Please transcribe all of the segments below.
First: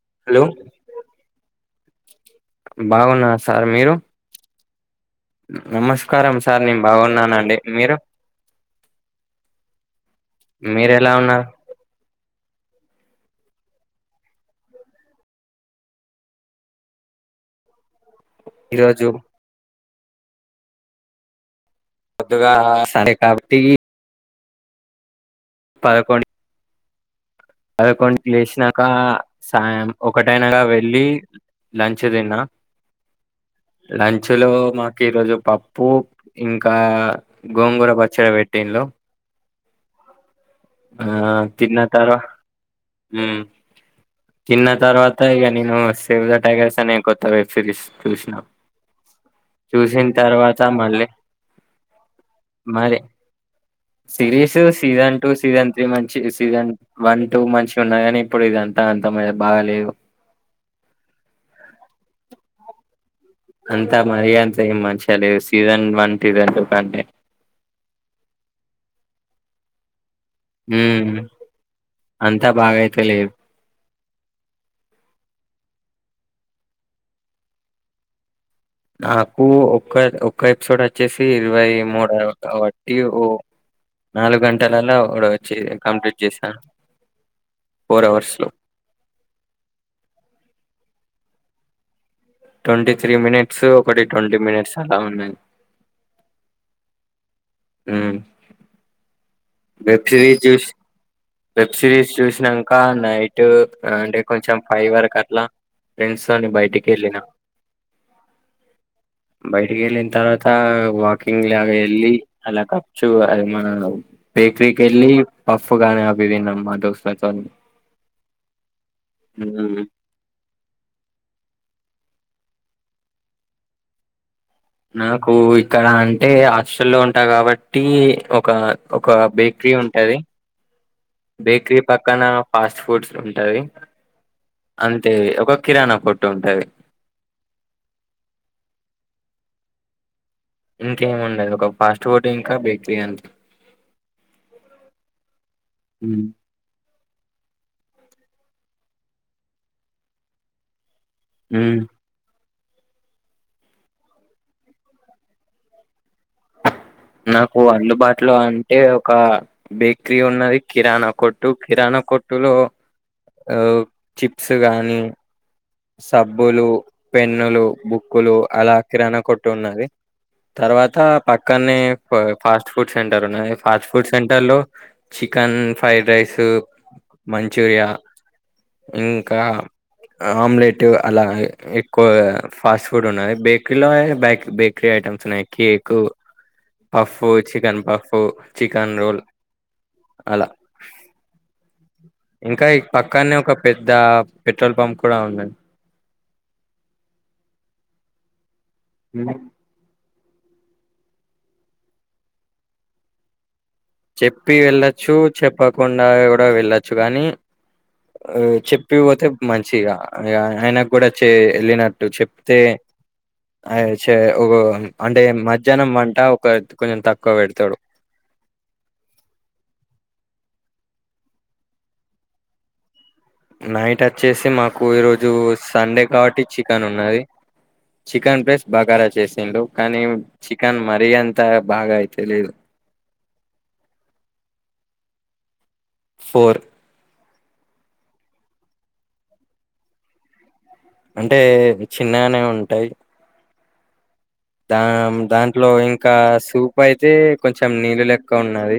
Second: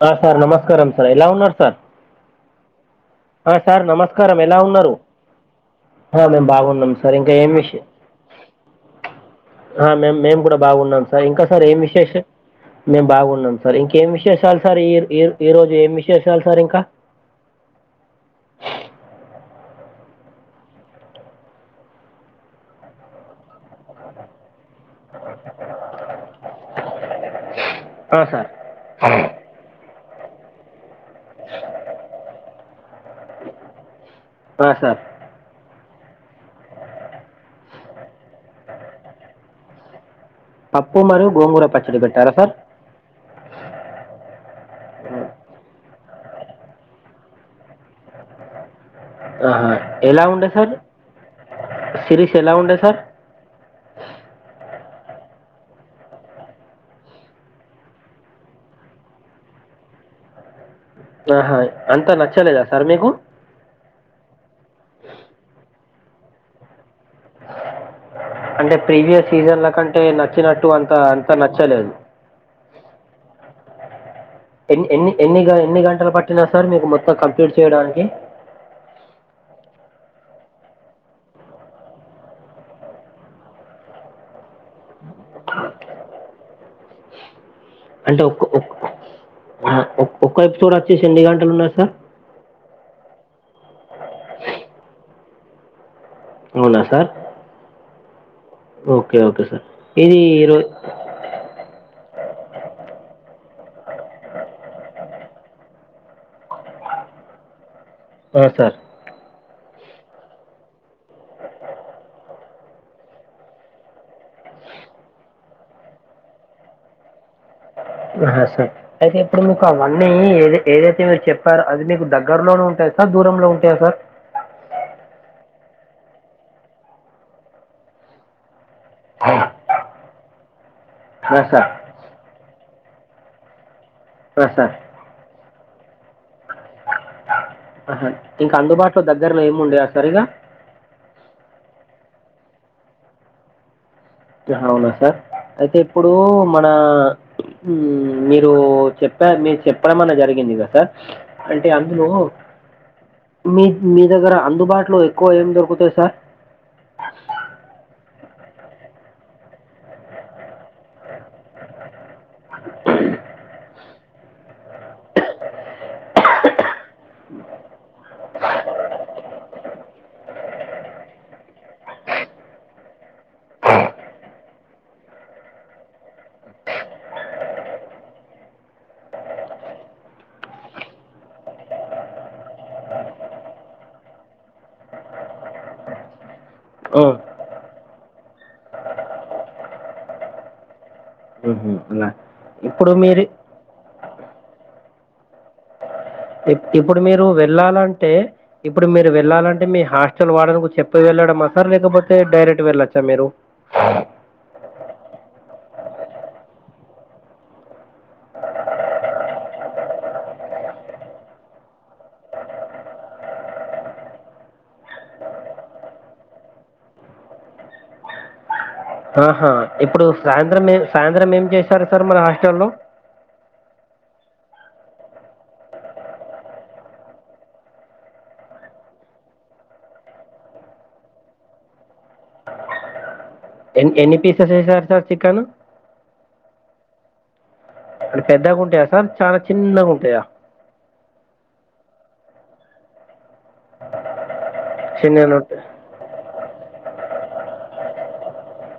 Sir sir hello నమస్కారం sir ఎలా ఉన్నారు సార్ బాగున్నా ఆ సార్ మీరు నమస్కారం ఎలా ఉన్నారు ఆ నమస్కారం మేము సార్ నేను బాగున్నాం సార్ ఇంకా ఏం బాగున్నానండి విషయం మీరు ఆ మే మేము గూడా మీరు బాగున్నాం ఎలా సార్ ఇంకా ఉన్నారు సార్ ఏం విశేష్ మేము బాగున్నాం సార్ ఇంకేమి విశేషాలు సార్ ఈ ఈ ఈ రోజు ఏం విశేషాల్ సార్ ఇంకా [inaudible] ఈ రోజు పొద్దుగా సండే కాబట్టి ఆ పదకొండుకు సార్ లేసినాక సాయం ఒకటైనాగ వెళ్ళి లంచ్ తిన్నా లంచ్ లో ఆ మాకు సార్ ఈరోజు పప్ ప్పు ఇంకా గోంగూర పచ్చడి పెట్టిల్లు. పప్పు ఆ మరియు గోంగూర తిన్న పచ్చడి తరవా పెట్టారా సార్ మ్ తిన్న తర్వాత ఇక నేను సేవ్ ద టైగర్స్ అనే కొత్త వెబ్ సిరీస్ చూసిన ఆహ చూసిన ఎలా ఉండే తర్వాత సార్ మళ్ళీ సిరీస్ ఎలా ఉండే sir series two season three మంచి సీజన్ వన్ టూ మంచిగున్న కానీ ఇప్పుడు ఇదంతా అంత బాగలేదు. ఆహా అంటె నచ్చలేదా సార్ మీకు అంతా మరీ అంత ఏం మంచిగలేదు సీజన్ వన్ టూ కంటే అంటే ప్రీవియస్ సీజన్ల కంటే నచ్చినట్టు అంత హ్మ్ అంత నచ్చలేదు. అంతా బాగైతే లేదు. ఎన్ని ఎన్ని ఎన్నిగ ఎన్ని గంటలు పట్టినాది సార్ మీకు మొత్తం కంప్లీట్ చేయడానికి నాకు ఒక్క ఒక్క ఎపిసోడ్ వచ్చేసి ఇరవై మూడు కాబట్టి ఓ నాలుగు గంటలల్లో కూడా వచ్చి కంప్లీట్ చేసా అంటే ఒక్ ఒక్ ఒక్క ఎపిసోడ్ వచ్చేసి ఎన్ని గంటలు ఉన్నాది సార్? ట్వంటీ త్రీ మినిట్స్ ఒకటి ట్వంటీ మినిట్స్ అలా ఉన్నాయి అవునా సార్ మ్ ఓకే ఓకే సార్ ఈ రే చూసి వెబ్ సిరీస్ చూసినంక నైట్ అంటే కొంచెం ఫైవ్ వరకు అట్లా ఫ్రెండ్స్ తోని బయటికెళ్ళిన ఓకె ఎల్లి నేన్ తర్వాత వాకింగ్ లాగ ఎల్లి అలా కప్చు అది మన బేక్రి కి వెళ్ళి పఫ్గాని అవి తిన్నాం మా దోస్తుల తోని హా సార్ అయితే ఇప్పుడు మీకు అవన్నీ ఏవి ఏవైతే మీరు చెప్పారో అది మీకు దగ్గరలోనే ఉంటాయా సార్ దూరంలో ఉంటాయా సార్ నాకు ఇక్కడ అంటే హాస్టల్ లో ఉంటా కాబట్టి ఒక ఒక బేకరీ ఉంటాది ఆ, సార్ బేకరీ పక్కన ఫాస్ట్ ఫుడ్స్ ఉంటాది ఆ, సార్ అంతే ఒక కిరాణా కొట్టు ఉంటాంది. ఆహా ఇంకా అందుబాటులో దగ్గరలో ఏమి ఉండదా సరిగా ఇంకేముండదు ఒక ఫాస్ట్ ఫుడ్ ఇంకా బేకరీ అంతే ఆహా అవునా సార్ అయితే ఇప్పుడు ఉమ్, మన మీరు చెప్పా మీకు చెప్పడంమన్నా జరిగిందా సార్? అంటే ఉమ్. అందులో మీక్ మీ దగ్గర అందుబాటులో ఎక్కువ ఏం దొరుకుతాయి సార్ నాకు అందుబాటులో అంటే ఒక బేకరీ ఉన్నది కిరాణా కొట్టు కిరాణా కొట్టు లో ఆ చిప్స్ గాని సబ్బులు పెన్నులు బుక్కులు అలా కిరాణ కొట్టున్నది తర్వాత పక్కనే ఫాస్ట్ ఫుడ్ సెంటర్ ఉన్నది ఫాస్ట్ ఫుడ్ సెంటర్ లో చి చికెన్ ఫ్రైడ్ రైస్ మంచూరియా ఇంకా ఆమ్లెట్ అలా ఎక్కువ ఫాస్ట్ ఫుడ్ ఉన్నది బేకరీలో బే బేకరీ ఐటమ్స్ ఉన్నాయి. కేక్, ఓ puff, chicken puff, chicken roll అలా మ్హు ఉన్నాయ్ ఇంకా ఈ పక్కనే ఒక పెద్ద పెట్రోల్ పంప్ కూడ ఉందండి. ఇప్పుడు మీరు వెళ్లాలంటే ఇప్పుడు మీరు వెళ్ళాలంటే మీ హాస్ అసలు వార్డెన్ చెప్పి వెళ్ళడామా సార్ లేకపోతే డైరెక్ట్ వెళ్ళొచ్చా మీరు చెప్పి వెళ్ళచ్చు చెప్పకుండా కూడా వెళ్ళచ్చు గానీ ఆ చెప్పిపోతే మంచిగా ఆయనకు కూడా చే లేనట్టు చెప్తే అయ్ చే అంటే మధ్యాహ్నం వంట ఒక కొంచెం తక్కువ పెడతాడు [inaudible] ఆహా ఇప్పుడు సాయంత్రం ఏ సాయంత్రం ఏం చేశారు సార్ మన హాస్టల్లో నైట్ వచ్చేసి మాకు ఈరోజు సండే కాబట్టి చికెన్ ఉన్నది చికెన్ ప్లస్ బగారా చేసిండు కానీ చికెన్ మరీ అంత బాగా అయితే లేదు ఆ ఎ ఎన్ని పీసెస్ వేసేస్తారు సార్ చికను ఫోర్ అ పెద్దగా ఉంటాయా సార్ చాలా చిన్నగా ఉంటాయా అంటే చిన్నగానే ఉంటాయి దా చిన్నగా ఉంటాయి దాంట్లో ఇంకా స్ పప్పు అయితే కొంచెం నీళ్ళు లెక్క ఉన్నది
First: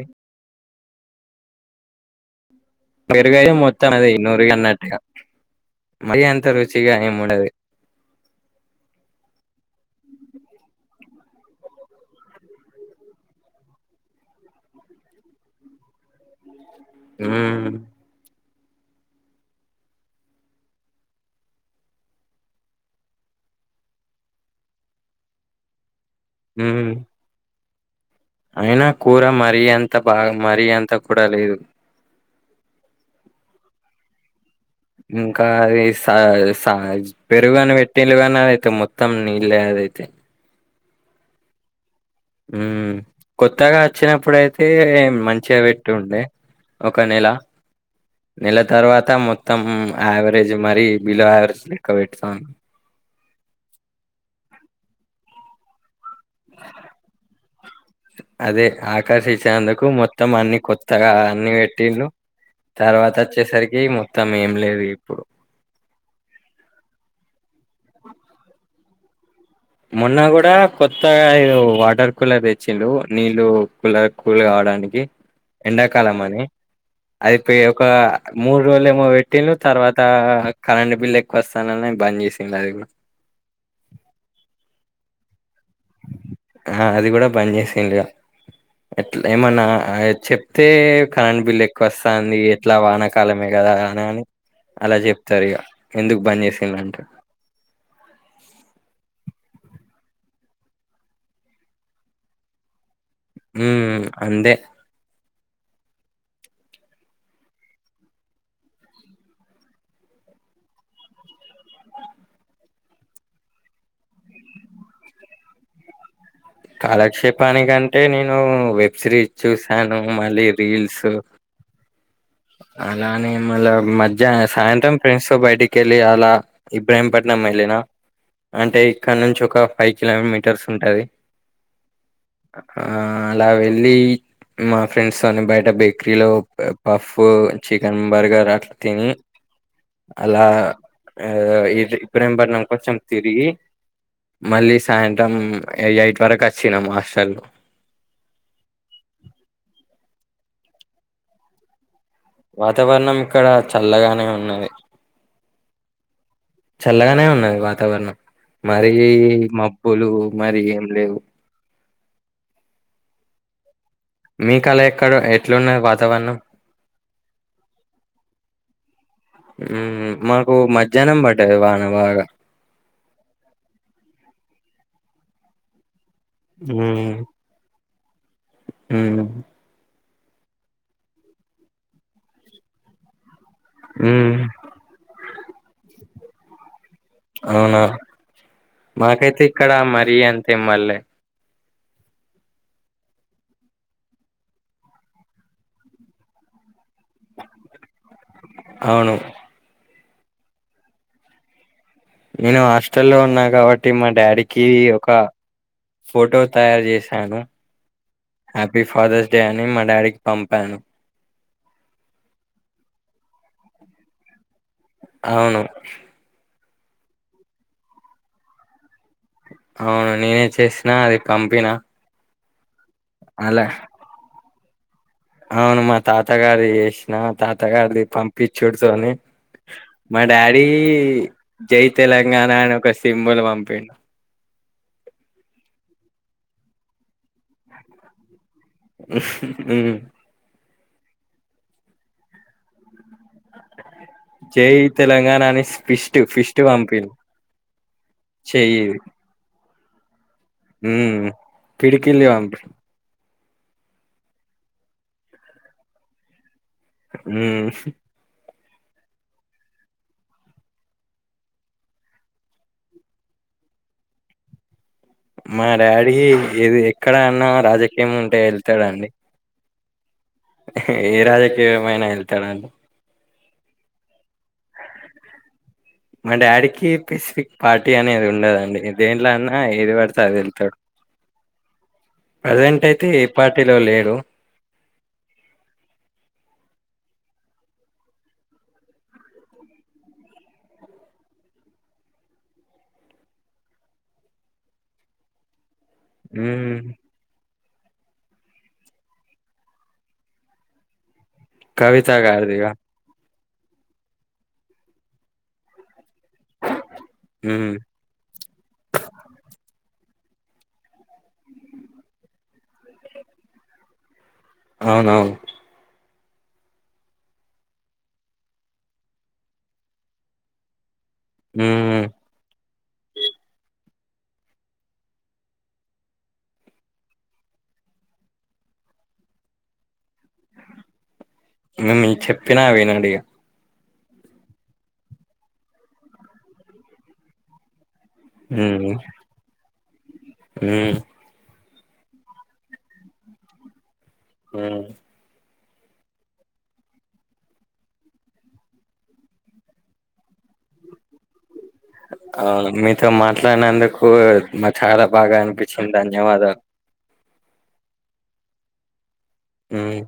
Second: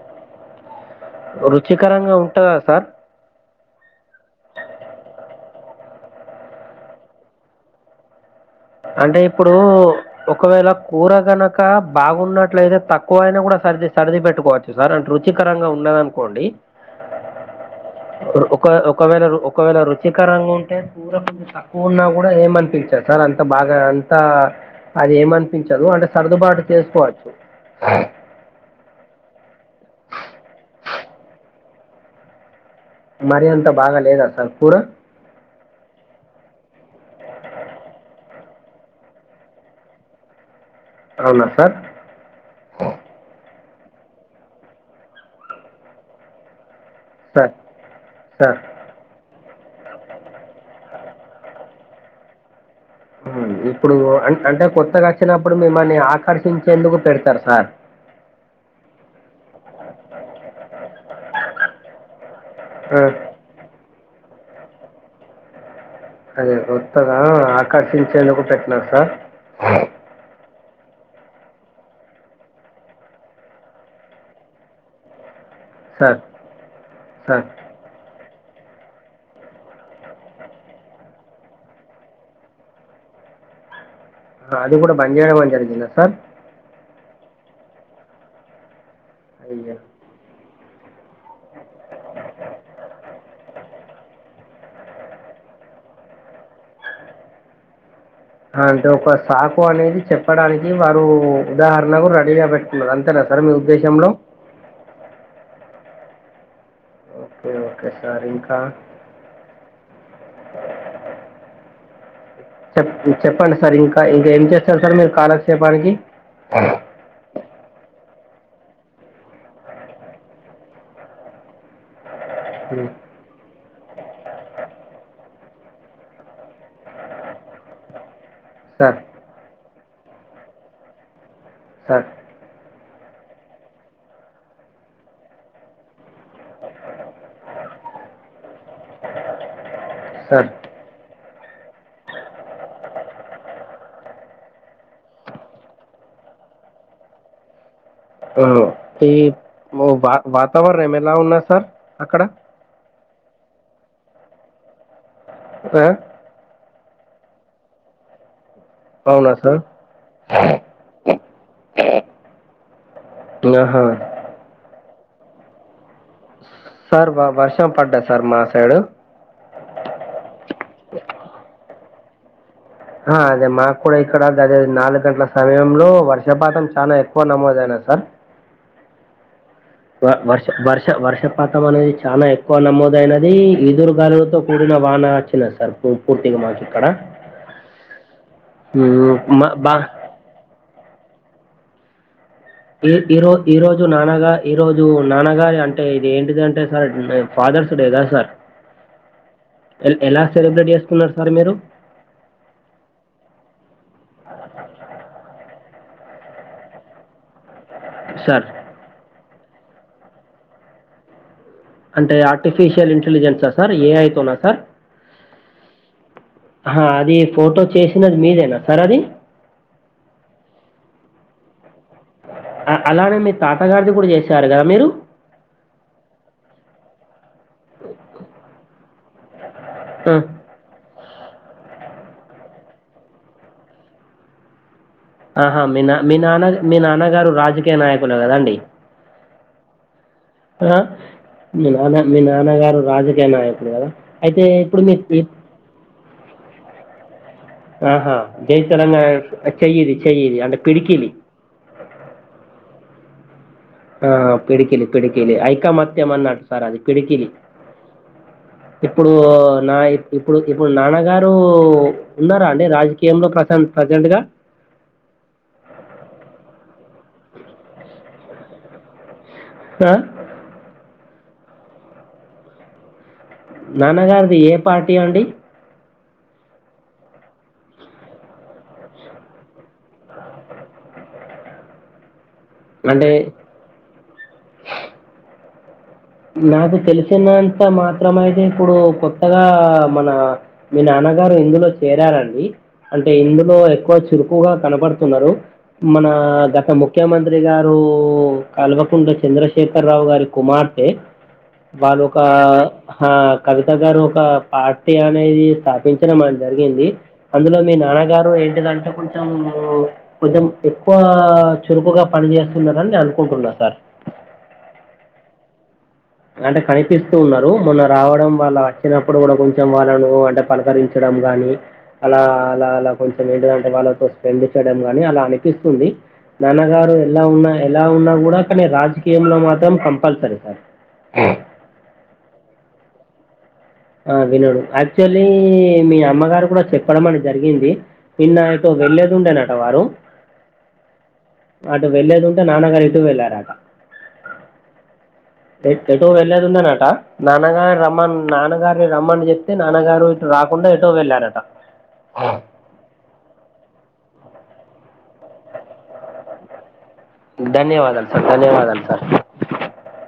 రుచికరంగా ఉంటుందా సార్ పెరుగు అయితే మొత్తం ది నూరుగా అన్నట్టుగా మరి అంత రుచిగా ఏం ఉండదు కూరగనక బాగున్నట్లయితే తక్కువయినా కూడా సరిది సరిది పెట్టుకోవచ్చు సార్ అంటే రుచికరంగా ఉన్న ఉన్నదనుకోండి హ్మ్ ఒక ఒకవేళ ఒకవేళ రుచికరంగా ఉంటే కూరకు తక్కువ ఉన్నా కూడా ఏమనిపించదు సార్ అంత అంత బాగా అంతా అది ఏమనిపించదు అంటే సర్దుబాటు మ్మ్ చేసుకోవచ్చు అయినా కూర మరీ అంత బాగా మరీ అంత కూడా లేదు మరీ అంత బాగా లేదా సార్ కూర ఇంకా అది సా స్ తాజ్ పెరుగు అని పెట్టిళ్ళు కానీ అదైతే మొత్తం నీల్లే అదైతే అవునా సార్ హ్మ్ కొత్తగా వచ్చినప్పుడయితే మంచిగా పెట్టుండే ఒక నెల సార్ నెల సార్ తరువాత మొత్తం మొత్తం అవరేజ్ మరి బిలో యావరేజ్ లెక్క పెడుతాండ్రు హ్మ్ ఇప్పుడు అన్ అంటే కొత్తగా వచ్చినప్పుడు మిమ్మల్ని ఆక ఆకర్శించేందుకు పెడతారు సార్ కు మొత్తం అన్ని కొత్తగా అన్ని పెట్టిండ్రు ఆ, తర్వాత వచ్చేసరికి మొత్ మొత్తం ఏం లేదు ఇగ ఇప్పుడు అదే కొత్తగా ఆకర్షించేందుకు పెట్టినారు సార్ మొన్న కూడా కొత్తగా ఏదో వాటర్ కూలర్ తెచ్చిండ్రు నీళ్ళు కూలర్ కూల్ కావడానికి ఎండా సార్ కాలం అని అది సార్ ఇ ఒక మూడు రోజులు ఏమో పెట్టిండ్రు తర్వాత కరెంట్ బిల్ ఎక్కువ వస్తదని బంద్ చేసిండ్రు అది కూడా అది కూడా బన్ చేయడం అని జరిగిందా సార్ అది కూడా బన్ చేసిండ్రు ఇగ ఎట్లా ఏమన్నా అయ్యో చెప్ అయితే కరెంట్ బిల్ ఎక్కువ వస్తాంది ఎట్లా వానాకాలమే కదా అలాగని అలా చెప్తారు ఇగ ఎందుకు బన్ చేసిండ్రు అంటే అంటే ఒక సాకు అనేది చెప్పడానికి వారు ఉదాహరణకు రెడీగా పెట్టుకున్నారు అంతే అంతేనా సార్ మీ ఉమ్ ఉద్దేశంలో అంతే ఓకే ఓకే సార్ ఇంకా చెప్ చెప్పండి సార్ ఇంకా ఇంకా ఏం చేస్తారు. సార్ మీరు కాలాక్షేపానికి కాలక్షేపాని అంటే నేను వెబ్ సిరీస్ చూసాను మళ్ళీ రీల్స్ ఉమ్, అలా నేేను మళ్ళ మధ్యాహ సాయంత్రం ఫ్రెండ్స్ తో బయటికి వెళ్ళి అలా ఇబ్రాహీంపట్నం ఏళ్ళిన అ అంటే ఇక్కడ నుంచి ఒక ఫైవ్ కిలోమీటర్స్ ఉంటది సార్ ఆ అలా వెళ్ళి మా ఫ్రెండ్స్ తోని బయట బేకరీలో పాఫ్ ప్పు చికెన్ బర్గర్ అట్లా తిని అలా సార్ అ ఇడ్లి ఇబ్రహీం పట్నం కొంచం తిరిగి మళ్ళీ సాయంత్రం ఎయిట్ వరకు ఓచ్చినాము హాస్టల్ కు అ టి మా వా వాతావరణం ఎలా ఉన్నాది సార్ అక్కడ వాతావరణం ఇక్కడ చల్లగానే ఉన్నది ఆ చల్లగానే ఉన్నాది వాతావరణం మారి అవునా సార్ మబ్బులు మరి ఏం లేవు ఆహా మీకు అలా ఎక్కడ ఎట్లున్నాది వాతా సార్ వ వర్షం పడ్డాది సార్ మా సైడు హ్ మాకు మధ్యాహ్నం బడ్డది వాన బాగా ఆ అదే మాకు కూడా ఇక్కడ గాదె నాలుగు గంటల సమయంలో వర్ష వర్షపాతం చాలా ఎక్కువ నమోదు అయింది సార్ హ్ వ వర్ష వర్ష వర్షపాతం అనేది చానా ఎక్కువ నమోదైనది ఈదురు మ్మ్ గాలులతో కూడిన వాన వచ్చినాది సార్ పూర్తిగా మాకు ఇక్కడ అవునా మ్మ్, మాకైతే మా ఇక్కడ బా మరీ అంతే బల్లె ఈ ఈరోజు ఈ రోజు నాన్నగ ఈ రోజు నాన్నగారి అంటే ఇది ఏంటిదంటే సార్ ఫదర్స్ డే దా సార్ అవును ఎలా సెలబ్రేట్ చేస్తుకున్నారు. సార్ మీరు నేను హాస్టల్ల్లో ఉన్నా కాబట్టి మా డాడీకి ఒక ఫోటో తయారు చేశాను సార్ హ్యాపీ ఫాదర్స్ డే అని మా డాడీకి పంపాను అంటే ఆర్టిఫిషియల్ ఇంటెలిజెన్స సార్ ఏఐ తోనా సార్ అవును ఆ అది ఫోటో చేసినది. మీదేనా సార్ అది అవును నేనే చేసినా అది పంపినా అలానే మీ తాతగారిది కూడా చేసారు కదా మీరు అవును మా తాత గారిది చేసిన తాత గారిది పంపించూడుతొని ఆ. మా డాడీ జై తెలంగాణ అని ఒక సింబుల్ పంపిండు ఆహా మీ నా మీ నాన్న మీ నాన్నగారు రాజకీయ నాయకులు కదాండి హ్ ఆ మీ నాన్న మీ నాన్నగారు రాజ నాయకుడు కదా అయితే జై ఇప్పుడు మీ తెలంగాణ అని ఫిస్ట్ ఫిస్ట్ పంపిండు ఆహా జై తెలంగాణ చెయ్యిది చెయ్యిది ఉమ్ పిడికిలి అంటార్ ఆ పిడుకిలి పిడుకిలి ఐకమత్యం అన్నట్టు సార్ అది పిడుకిలి ఉమ్. ఇప్పుడు నా ఇప్పుడు ఇప్పుడు నాన్నగారు ఉన్నారా అండి రాజకీయంలో ప్రజెంట్ గా మా డాడీ ఏది ఎక్కడ అన్నా రాజకీయం ఉంటే వెళ్తాడండి ఆ ఏ రాజకీయమైనా వెళ్తాడండి నాన్నగారిది ఏ పార్టీ అండి మా డాడీకి పెసిఫిక్ పార్టీ అనేది ఉండదండి దేంట్లో అన్నా ఏది పడితే అది వెళ్తాడు [inaudible] ప్రెసెంట్ అయితే అంటే ఏ పార్టీలో లేడు నాకు తెలిసినంత మాత్రం అయితే ఇప్పుడు కొత్తగా మన మీ నాన్న గారు ఇందులో చేరారండి అంటే ఇందులో ఎక్కువ చురుకుగా కనపడుతున్నారు మన గత ఉమ్. ముఖ్యమంత్రిగా కల్వకుంట్ల చంద్రశేఖర రావు గారి కుమార్తె వాళ్లు కవిత ఒక గారిదిగా ఆ కవిత గారు ఒక పార్టీ అనేది స్థాపిం జరిగింది అందులో హ్మ్ మీ నాన్నగారు ఏంటిదంటే కొంచెం కొంచెం ఎక్కువ చురుకుగా పని చేేస్తున్నారని నేను అనుకుంటున్నా సార్ అవునవును అంటే కనిపిస్తూ ఉన్నారు మొన్న రావడం వాళ్ళ వచ్చినప్పుడు కూడా కొంచెం వాళ్ళను అంటే పలకరించ గాని హ్మ్ అలా అలా అలా కొంచెం ఏంటిదంటే వాళ్ళతో స్పెండ్ చేయడం గాని అలా అనిపిస్తుంది నాన్నగారు ఎలా ఉన్నా ఎలా ఉన్నా కూడా కానీ రాజకీయంలో మాత్రం కంపల్సరీ సార్ ఇంగ మేం చెప్పిన వినడిగా ఆ వినడు యాక్చువల్లీ మీ అమ్మగారు కూడా చెప్పడం అని జరిగింది నిన్న ఎటో వెళ్లేది ఉండేనట వారు ఉమ్ అటు వెళ్లేది ఉంటే నాన్నగారు ఇటు వెళ్లారట ఉమ్ ఎటో వెళ్లేది ఉందేనట నాన్నగారు రమ్మను నాన గారినీ రమ్మని చెప్తే నాన్నగారు ఇటు రాకుండా ఎటో వెళ్ళారట అవును మీతో మాట్లాడినందుకు నాకు చాలా బాగా అనిపించింది ధన్యవాదాలు ధన్యవాదాలు సార్ ధన్యవాదాలు సార్ హ్మ్